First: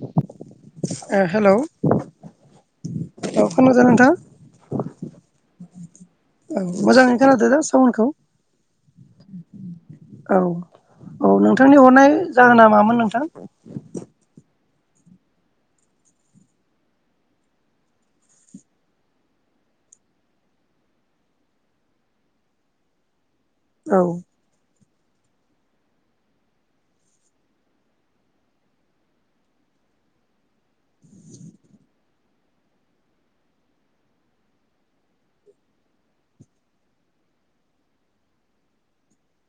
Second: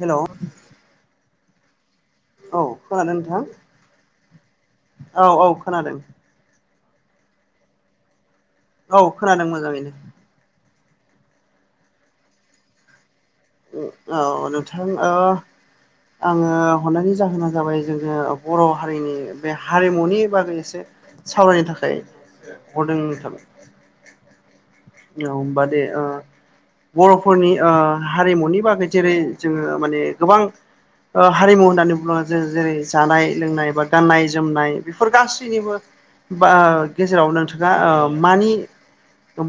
Hello [unintelligible] ओ hello. औ खोनादों नोंथां? नोंथां औ औ खोनादों। औ मोजाङैनो खोनादो दा सावनखौ? औ खोनादों मोजाङैनो। औ नोंथांनि हरनाय जाहोना मामोन नोंथां? उ औ नोंथां ओ आङो हरनायनि जाहोना जाबाय जोङो बर' हारिनि बे हारिमुनि बागै एसे। सावरायनो थाखाय हरदों नोंथां। औ। औ होमबा दे ओ। बर'फोरनि ओ हारिमुनि बागै जेरै जोङो माने गोबां। ओ हारिमु होननानै बुङोब्ला जों जेरै जानाय लोंनाय बा गाननाय जोमनाय बेफोर गासैनिबो। बा गेजेराव नोंथाङा ओ मानि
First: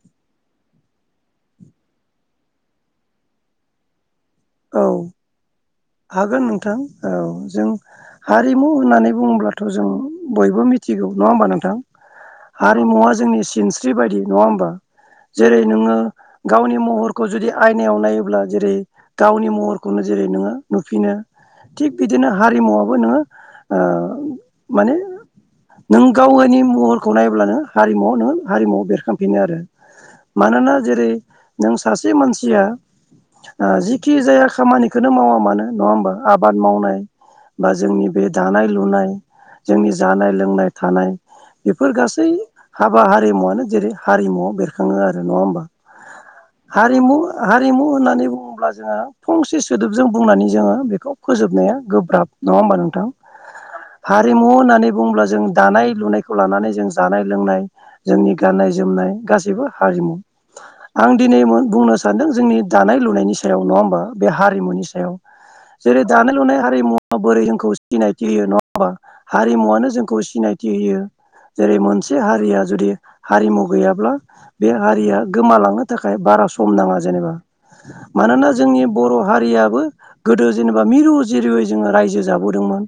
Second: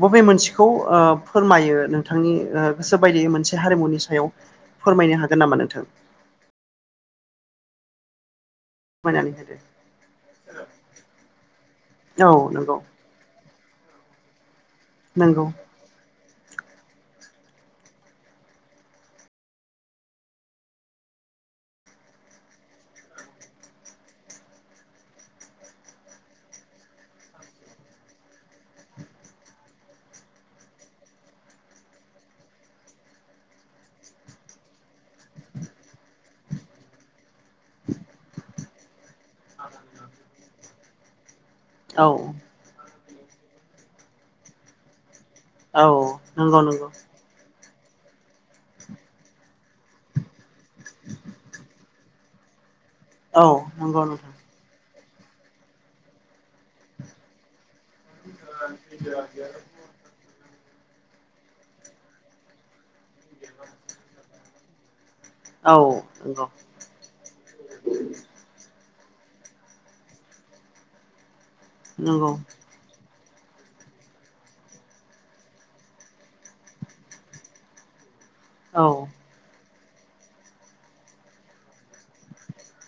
बबे मोनसेखौ ओ फोरमायो नोंथांनि गोसो बायदियै मोनसे हारिमुनि सायाव। औ फोरमायनो हागोन नामा नोंथां हागोन नोंथां औ जों हा रिमु होननानै फोरमायनानै होदो बुङोब्लाथ' जों बयबो मिथिगौ नङा होमबा नोंथां? औ नंगौ हारिमुवा जोंनि सिनस्रि बायदि नङा होमबा नंगौ जेरै नोङो गावनि महरखौ जुदि आयनायाव नायोब्ला जेरै गावनि महरखौनो जेरै नोङो नुफिनो। थिग बिदिनो हारिमुवाबो नोङो ओ माने नों गावगानि महरखौ नायब्लानो हारिमु हारिमुआव बेरखांफिनो आरो। मानोना जेरै नों सासे मानसिया ओ जि खि जाया खामानिखोनो मावा मानो नङा होमबा आबाद मावनाय बा जोंनि बे दानाय लुनाय। जोंनि जानाय लोंनाय थानाय बेफोर औ गासै हाब बा हारिमुवनो जेरै हारिमुआव बेरखाङो आरो नङा होमबा औ नंगौ नंगौ हारिमु हा रिमु होननानै बुङोब्ला जोङो फंसे सोदोबजों बुंनानै जोङो बेखौ फोजोबनाया गोब्राब। नङा होमबा नोंथां औ नंगौ नोंथां हारिमु होननानै। बुङोब्ला जों दानाय लुनायखौ लानानै जों जानाय लोंनाय। जोंनि गाननाय जोमनाय गासैबो हारिमु। आं दिनै मोन बुंनो सानदों जोंनि दानाय लुनायनि स हारिमुनि सायाव औ जेरै दानाय नंगौ नंगौ लुनाय हारिमुवा बोरै जोंखौ सिनायथि होयो नङा होमबा? हारिमुवानो जोंखौ सिनायथि होयो जेरै मोनसे हारिया जुदि हारिमु गैयाब्ला बे हारिया गोमालांनो थाखाय बारा सम नाङा जेनेबा। मानोना जोंनि औ बर' हारियाबो। गोदो जेनेबा मिरु जिरुयै जोङो रायजो जाबोदोंमोन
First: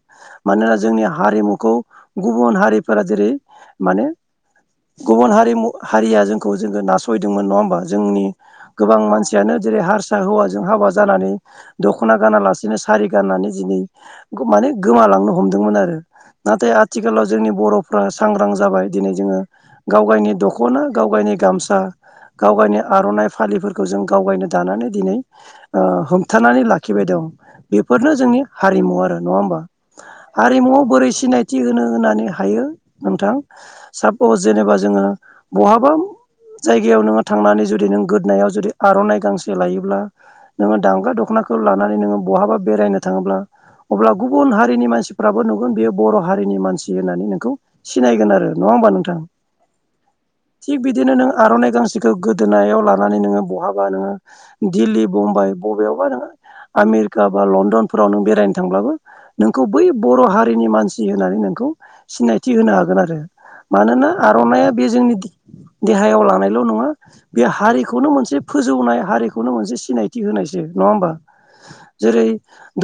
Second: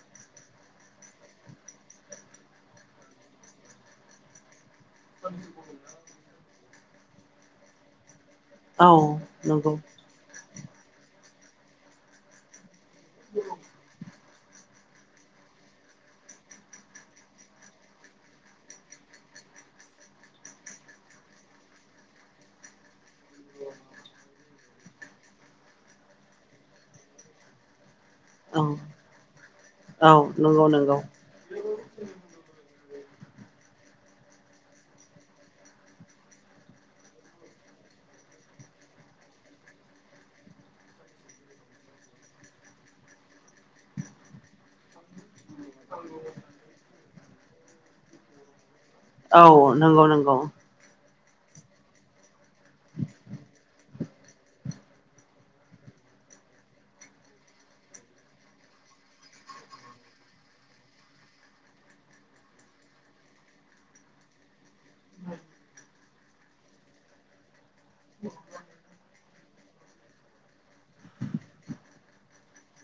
मानोना जोंनि हारिमुखौ। गुबुन हारिफोरा जेरै मानो [inaudible] गुबुन हारिमु हारिया जोंखौ जोङो नासयदोंमोन नङा होमबा जोंनि। गोबां औ मानसियानो नंगौ जेरै हारस हौवाजों हाबा जानानै दख'ना गानालासेनो सारि गाननानै दिनै माने गोमालांनो हमदोंमोन आरो। नाथाय आथिखालाव जोंनि बर'फ्रा सांग्रां जाबाय दिनै जोङो गाव गायनि दख'ना गाव गायनि गामसा गावगायनि आर'नाइ फालिफोरखौ जों गावगायनो दानानै दिनै ओ हमथानानै लाखिबाय दं। बे बेफोरनो जोंनि औ हारिमु आरो नङा होमबा औ नंगौ हारिमुआव बोरै सिनायथि होनो होननानै हायो नोंथां सापस जेनेबा जोङो बहाबा जायगायाव नोङो थांनानै जुदि नों गोदोनायाव जुदि आर'नाइ गांसे लायो ब्ला नोङो दामग्रा दख'नाखौ लानानै नोङो बहाबा बेरायनो थाङोब्ला अब्ला गुबुन हारिनि मानसिफ्राबो नुगोन बेयो बर' हारिनि मानसि होननानै नोंखौ सिनायगोन आरो। नङा होमबा नोंथां औ नंगौ नंगौ थिग बिदिनो नों आर'नाइ गांसेखौ गोदोनायाव लानानै नोङो बहाबा नोङो दिल्ली बुम्बाइ बबेयावबा नोङो आमेरिका बा लण्डनफोराव नों बेरायनो थांब्लाबो नोंखौ बै बर' हारिनि मानसि होननानै नों खौ सिनायथि होनो हागोन आरो। मानोना आर'नाइया बे जोंनि देहायाव लानायल' नङा बे हारि खौनो मोनसे फोजौनाय हारिखौनो मोनसे सिनायथि होनायसो नङा होमबा। जेरै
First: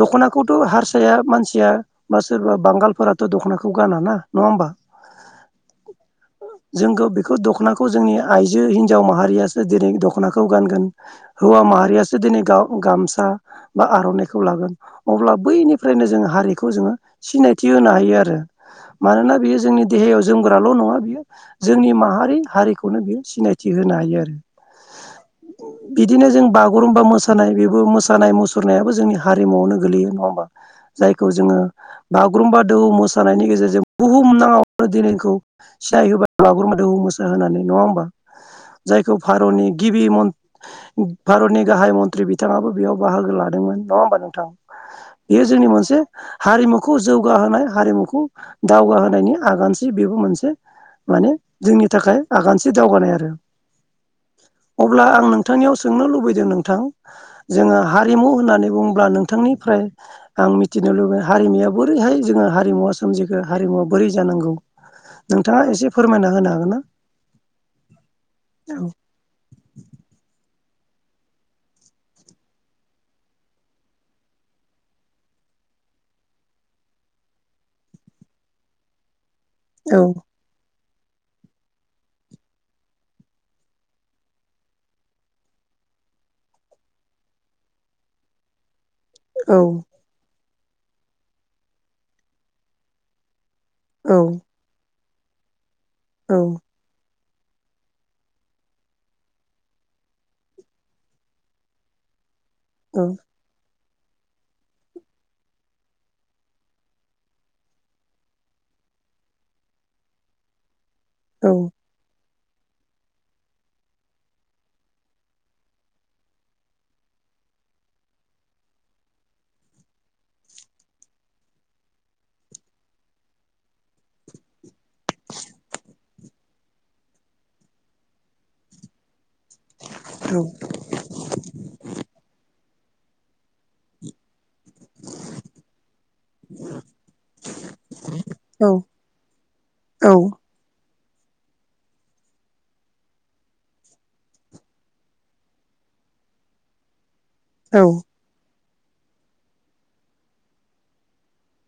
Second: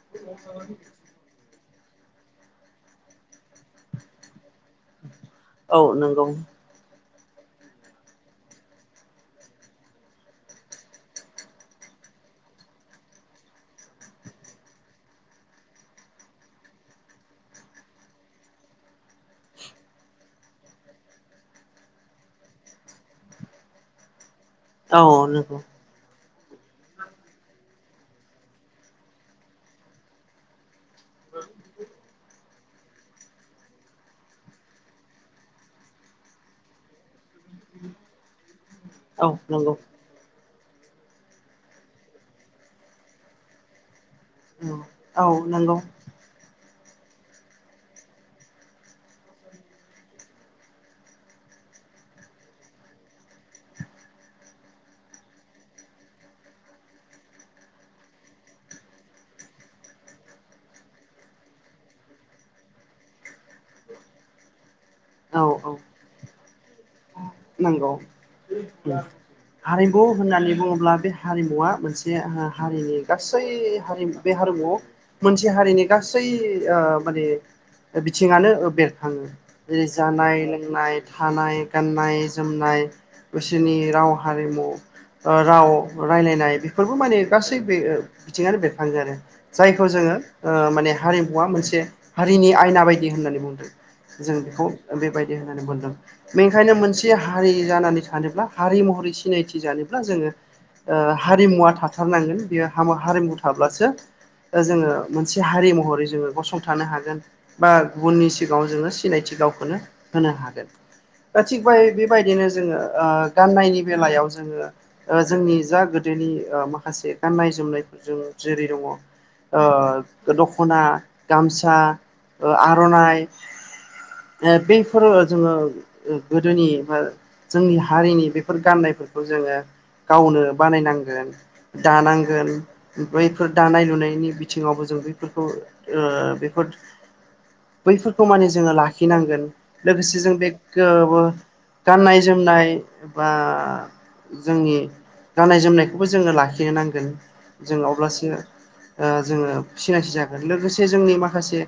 दख'नाखौथ' हारसाया मानसिया बा सोरबा बांगालफोराथ' दख'नाखौ गाना ना नङा होमबा। औ नोंगौ। जोंखौ बेखौ दख'नाखौ जोंनि आइजो हिनजाव माहारियासो दिनै दख'नाखौ गानगोन। हौवा माहारियासो दिनै गामसा बा आर'नाइखौ लागोन अब्ला बैनिफ्रायनो जों हारिखौ जोङो सिनायथि होनो हायो आरो। मानोना बियो जोंनि देहायाव जोमग्राल' नङा बियो जोंनि माहारि हारिखौनो बियो सिनायथि होयो। होनो हायो आरो। औ नंगौ बिदिनो जों बागुरुम्बा मोसानाय बेबो मोसानाय मुसुरनायाबो जोंनि हारिमुवआवनो गोगलैयो नङा होमबा। जायखौ जोङो बा बागुरुम्बा दोहौ मोसानायनि गेजेरजों बुहुमनाङावनो दिनैखौ सिनायहोबा बागुम्बा दोहौ मोसा होनानै नङा होमबा जायखौ औ भारतनि नंगौ गिबि मन भारतनि गाहाय मन्त्रि बिथाङाबो बेयाव बाहागो लादोंमोन नङा होमबा नो थां। औ बेयो जोंनि नंगौ मोनसे हारिमु। खौ जौगाहोनाय हारिमुखौ दावगाहोनायनि आगानथि बेबो मोनसे। माने जोंनि थाखाय आगानसे दावगानाय आरो अब्ला आं नों थांनियाव सोंनो लुबैदों नोंथां जोङो हारिमु होननानै बुंङोब्ला नोंथांनिफ्राय। आं मिथिनो लुबगैयो हारिमुया बोरैहाय जोङो हारिमुवा सोमजिखो हारिमुवा बोरै जानांगौ। औ नोंथाङा औ एसे फोरमायना होनो हागोन ना? नंगौ हारिमु होननानै बुङोब्ला बे हारिमुवा मोनसे हारिनि गासै हारिमु बे हारिमुआव। मोनसे हारिनि गासै ओ माने बिथिङानो बेरखाङो। जेरै औ जानाय लोंनाय। थानाय गाननाय जोमनाय बिसोरनि राव हारिमु। ओ राव रायलायनाय बेफोरबो माने गासै बे बिथिंङानो बेर खायो‌‌ आरो औ जायखौ जोङो। ओ माने हारिमुवा मोनसे हारिनि आयना बायदि होननानै बुंदों औ जों बेखौ। बेबायदि होननानै बुंदों बेनिखायनो मोनसे। हारि जानानै थानोब्ला हारि महरै सिनायथि जानोब्ला जोङो। ओ हारिमुवा थाथारनांगोन बेयो हारिमु थाब्लासो जोङो मोनसे हारि महरै जोङो गसंथानो हागोन बा गुबुननि सिगाङाव जोङो सिनायथि गावखौनो होनो हागोन दा औ थिग बेबायदिनो जोङो ओ गाननायनि बेलायाव जोङो ओ जोंनि जा गोदोनि ओ माखासे गानाय जोमनायफोरजों जेरै दङ दख'ना, गामसा ओ आर'नाइ ओ बैफोर जोङो गोदोनि बा जोंनि हारिनि बेफोर गान्नायफोर खौ जोङो औ गावनो बानायनांगोन, दानांगोन बैफोर दानाय लुनायनि थिङावबो जों बैफोरखौ ओ बेफोर बैफोरखौ माने औ जोङो लाखिनांगोन औ लोगोसे जों बे ओ गाननाय जोमनाय बा जोंनि गाननाय जोमनायखौबो जोङो लाखिनो नांगोन जों अब्लासो ओ जोङो सिनायथि जागोन लोगोसे जोंनि माखासे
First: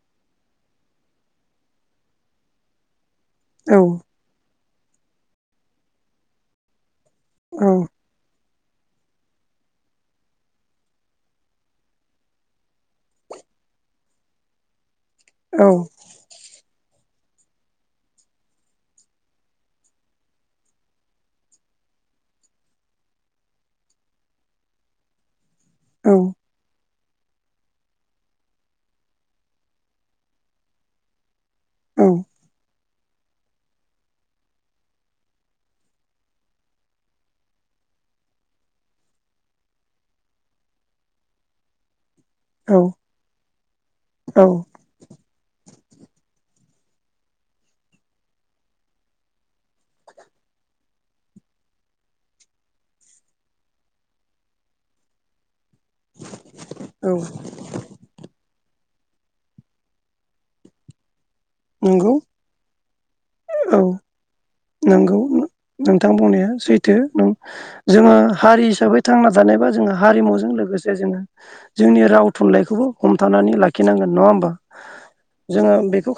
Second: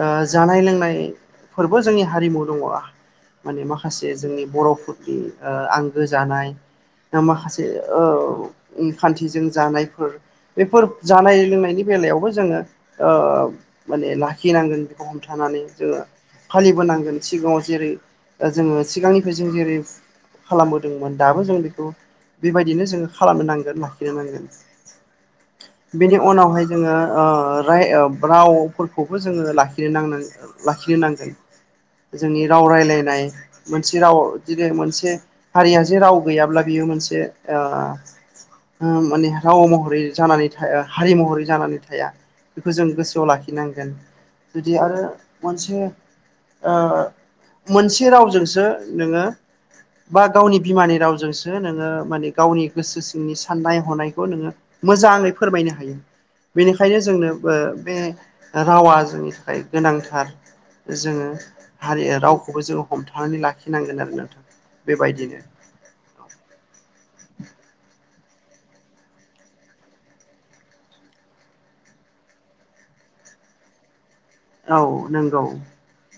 ओ जानाय लोंनाय फोरबो जोंनि हारिमु दङ, माने औ माखासे जोंनि बर' नि ओ आंगो जानाय ना माखासे औ ओ उम खान्थिजों जानायफोर बेफोर जानाय लोंनायनि बेलायावबो जोङो ओ माने लाखिनांगोन बेखौ हमथानानै जोङो फालिबोनां नांगोन। सिगाङाव जेरै जोङो सिगांनिफ्राय जों जेरै खालामबोदोंमोन दाबो जों बेखौ बेबायदिनो जोङो खालामनो नांगोन लाखिनो नांगोन। बेनि उनावहाय जोङो ओ राय ओ रावफोरखौबो जोङो लाखिनो नां लाखिनो नांगोन। औ जोंनि राव रायलायनाय नाय मोनसे राव जुदि मोनसे हारिया जे राव गैयाब्ला बियो मोनसे ओ उम माने राव महरै जानानै थाया हारि महरै जानानै थाया। बेखौ जों औ गोसोआव लाखिनांगोन। औ जुदि आरो मोनसे ओ मोनसे रावजोंसो नोङो बा गावनि बिमानि रावजोंसो नोङो माने गावनि गोसो सिंनि साननाय हनायखौ नोङो मोजाङै फोरमायनो हायो। बेनिखायनो औ जोंनो बे रावा जोंनि थाखाय गोनांथार जोङो हारि नंगौ रावखौबो जोङो थांनानै लाखिनांगोन आरो नोंथां। नोंगौ बेबायदिनो नोंथां बुंनाया सैथो। जोङो हारि हिसाबै थांना थानायबा जोो हारिमुजों लोगोसे जोङो जोंनि नि राव थुनलाइखौबो हमथानानै लाखिनांगोन नङा होमबा? औ नंगौ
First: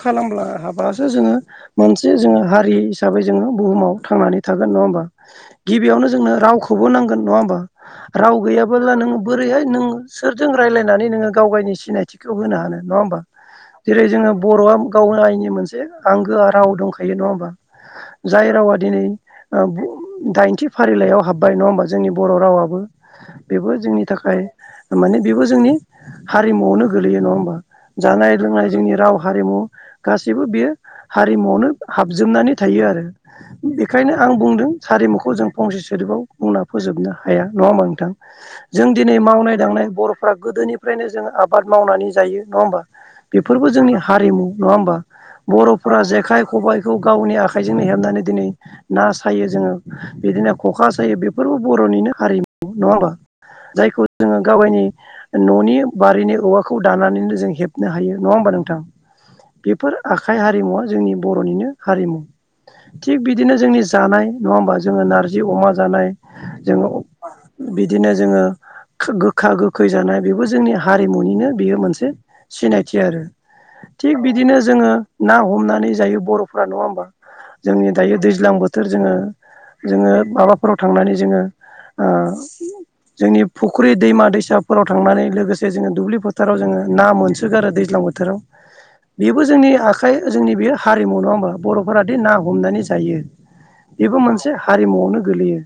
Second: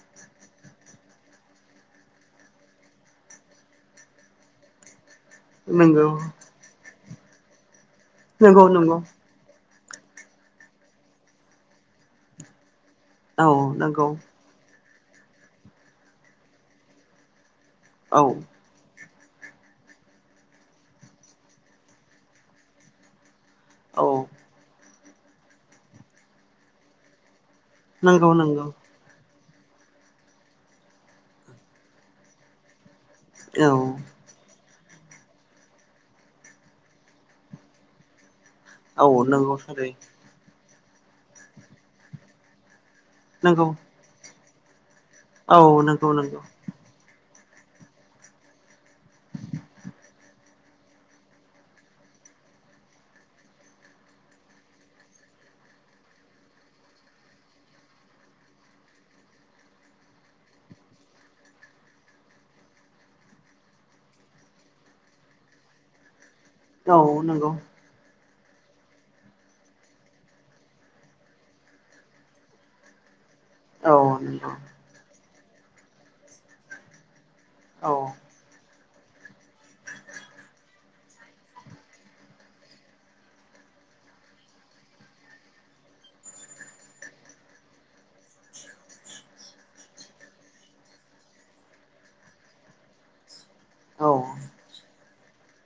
खालामब्ला हाबासो जोङो मोनसे जोङो हारि हिसाबै जोङो बुहुमाव थांनानै थागोन नङा होमबा? गिबियावनो नंगौ जोंनो रावखौबो नांगोन नङा होमबा? राव नंगौ गैयाबोला नंगौ नोङो बोरैहाय नों सोरजों रायलायनानै नोङो गाव गावनि सिनायथिखौ होनो हानो नङा होमबा? औ जेरै नंगौ जोङो बर'आ गाव आइनि मोनसे आंगोआ राव दंखायो नङा होमबा? औ जाय रावा दिनै ओ दाइनथि फारिलाइयाव हाबबाय नङा होमबा जोंनि बर' रावाबो। बेबो जोंनि औ थाखाय माने बेबो जोंनि हारिमुआवनो गोलैयो नङा होमबा? नंगौ जानाय नंगौ लोंनाय जोंनि राव हारिमु गासिबो बेयो हारिमुआवनो हाबजोबनानै थायो आरो। औ बेखायनो आं बुंदों हारिमुखौ जों फंसे सोदोबाव बुंना फोजोबनो हाया नङा होमा नोंथां? जों औ दिनै नंगौ मावनाय दांनाय थारै बर'फ गोदोनिफ्रायनो जों आबाद मावनानै जायो नङा होमबा? बेफोरबो नंगौ जोंनि हारिमु नङा होमबा? औ बर'फोरा नंगौ नंगौ जेखाइ खबायखौ गावनि आखा आखाइजोंनो हेबनानै दिनै ना सायो जोङो बिदिनो ख'खा सायो बेफोरबो बर'निनो हारिमु। नङा होमबा? जायखौ जोङो गावायनि न'नि बारिनि औवाखौ दानानैनो जों हेबनो हायो नङा होमबा? नोंथां, बेफोर आखाइ हारिमुवा जोंनि बर'निनो हारिमु। थिग बिदिनो जोंनि जानाय नङा होमबा जोङो नारजि अमा जानाय जोङो औ नंगौ बिदिनो जोङो गोखा गोखै जानाय बेबो जोंनि हारिमुनिनो बेयो मोनसे सिनायथि आरो। औ थिग नंगौ बिदिनो जोङो ना हमनानै जायो बर'फोरा नङा होमबा? जोंनि औ दायो दैज्लां बोथोर जोङो जोङो माबाफोराव थांनानै जोङो ओ। जोंनि फुख्रि दैमा दैसाफोराव थांनानै लोगोसे जोङो दुब्लि फोथाराव जोङो ना मोनसोगारो आरो दैज्लां बोथोराव बेबो जोंनि आखाइ जोंनि बे हारिमु नङा होमबा बर' फोरादि ना हमनानै जायो बेबो औ मोनसे हारिमुआवनो गोग्लैयो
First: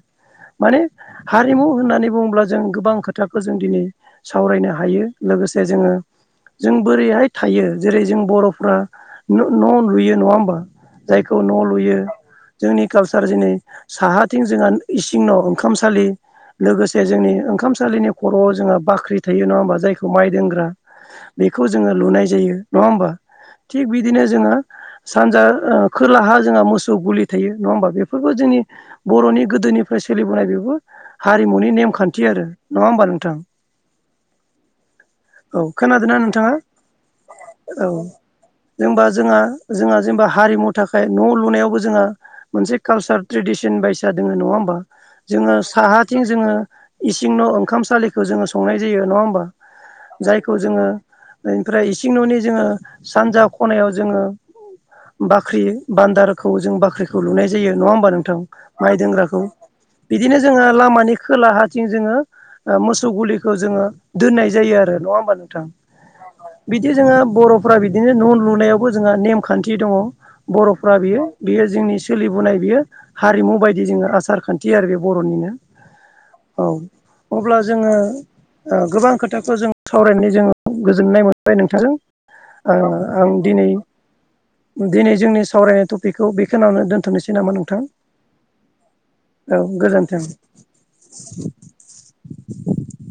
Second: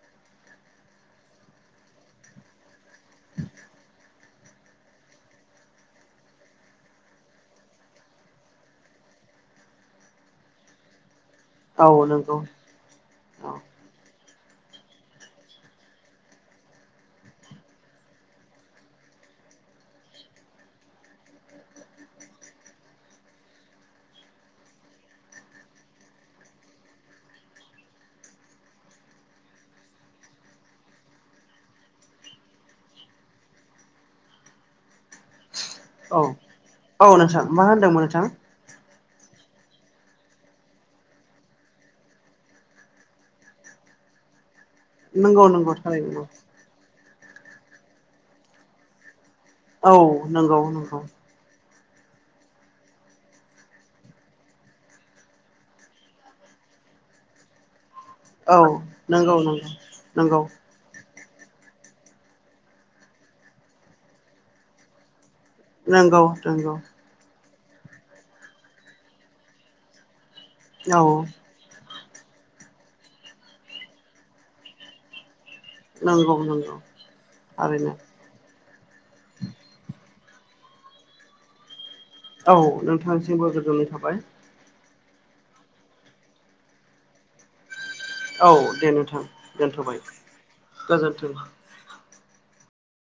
माने हारिमु होननानै बुङोब्ला जों गोबां खोथाखौ जों दिनै सावरायनो हायो लोगोसे जोङो जों बोरैहाय थायो जेरै जों बर'फ न' न लुयो नङा होमबा? जायखौ न' लुयो औ नंगौ जोंनि कालसार दिनै औ साहा थिं जोंहा इसिं न' ओंखामसालि लोगोसे जोंनि ओंखामसालिनि खर'आव जोंहा बाख्रि थायो नङा होमबा जायखौ माइ दोनग्रा बेखौ जोङो लुनाय जायो नङा होमबा थिग बिदिनो जोङो सानजा ओ खोलाहा जोंहा मोसौ गुलि थायो नङा होमबा बेफोरखौ जोंनि बर'नि गोदोनिफ्राय सोलिबोनाय बेबो हारिमुनि नेमखान्थि आरो नङा होमबा नोंथां? [inaudible] औ खोनादोंना औ नोंथाङा औ नोंथां मा औ होनदोंमोन नोंथां होनबा जोंहा जोंहा जेनेबा हारिमु थाखाय न' लुनायावबो जोंहा मोनसे कालसार ट्रेडिसन बायसा दोङो नङा होमबा? नंगौ जोङो नंगौ साहाथिं थारैनो जोङो इसिं न' ओंखाम सालिखौ जोङो संनाय जायो नङा होमबा? औ जायखौ नंगौ जोङो नंगौ ओमफ्राय इसिं न'नि जोङो सानजा खनायाव जोङो बा बाख्रि बान्दारखौ जों बाख्रिखौ लुनाय जायो। नङा होनबा नोंथां औ माइ नंगौ दोंनग्राखौ बिदिनो नंगौ जोंओ लामानि खोला हाथिं जोङो मोसौ गुलिखौ जोङो दोननाय जायो आरो नङा होमबा नों थां नंगौ नंगौ बिदि जोंहा बर' फोरा बिदिनो न' लुनायावबो जोंहा नेमखान्थि दङ बर'फ्रा बियो औ बियो जोंनि सोलिबोनाय बियो हारिमु बायदि जोङो आसार खान्थि आरो बे बर'निनो। नंगौ औ नंगौ अब्ला जोङो थारैनो ओ गोबां खोथाखौ जों सावरायनानै जों गोजोननाय मोनबाय नोंथांजों। औ ओ आं नोंथांसिमबो दिनै गोजोननाय थाबाय। दिनै जोंनि सावरायनाय टपिकखौ बेखिनिआवनो दोनथ'नोसै नामा नोंथां? औ दे नोंथां औ दोनथ'बाय गोजोन्थों। गोजोन्थों।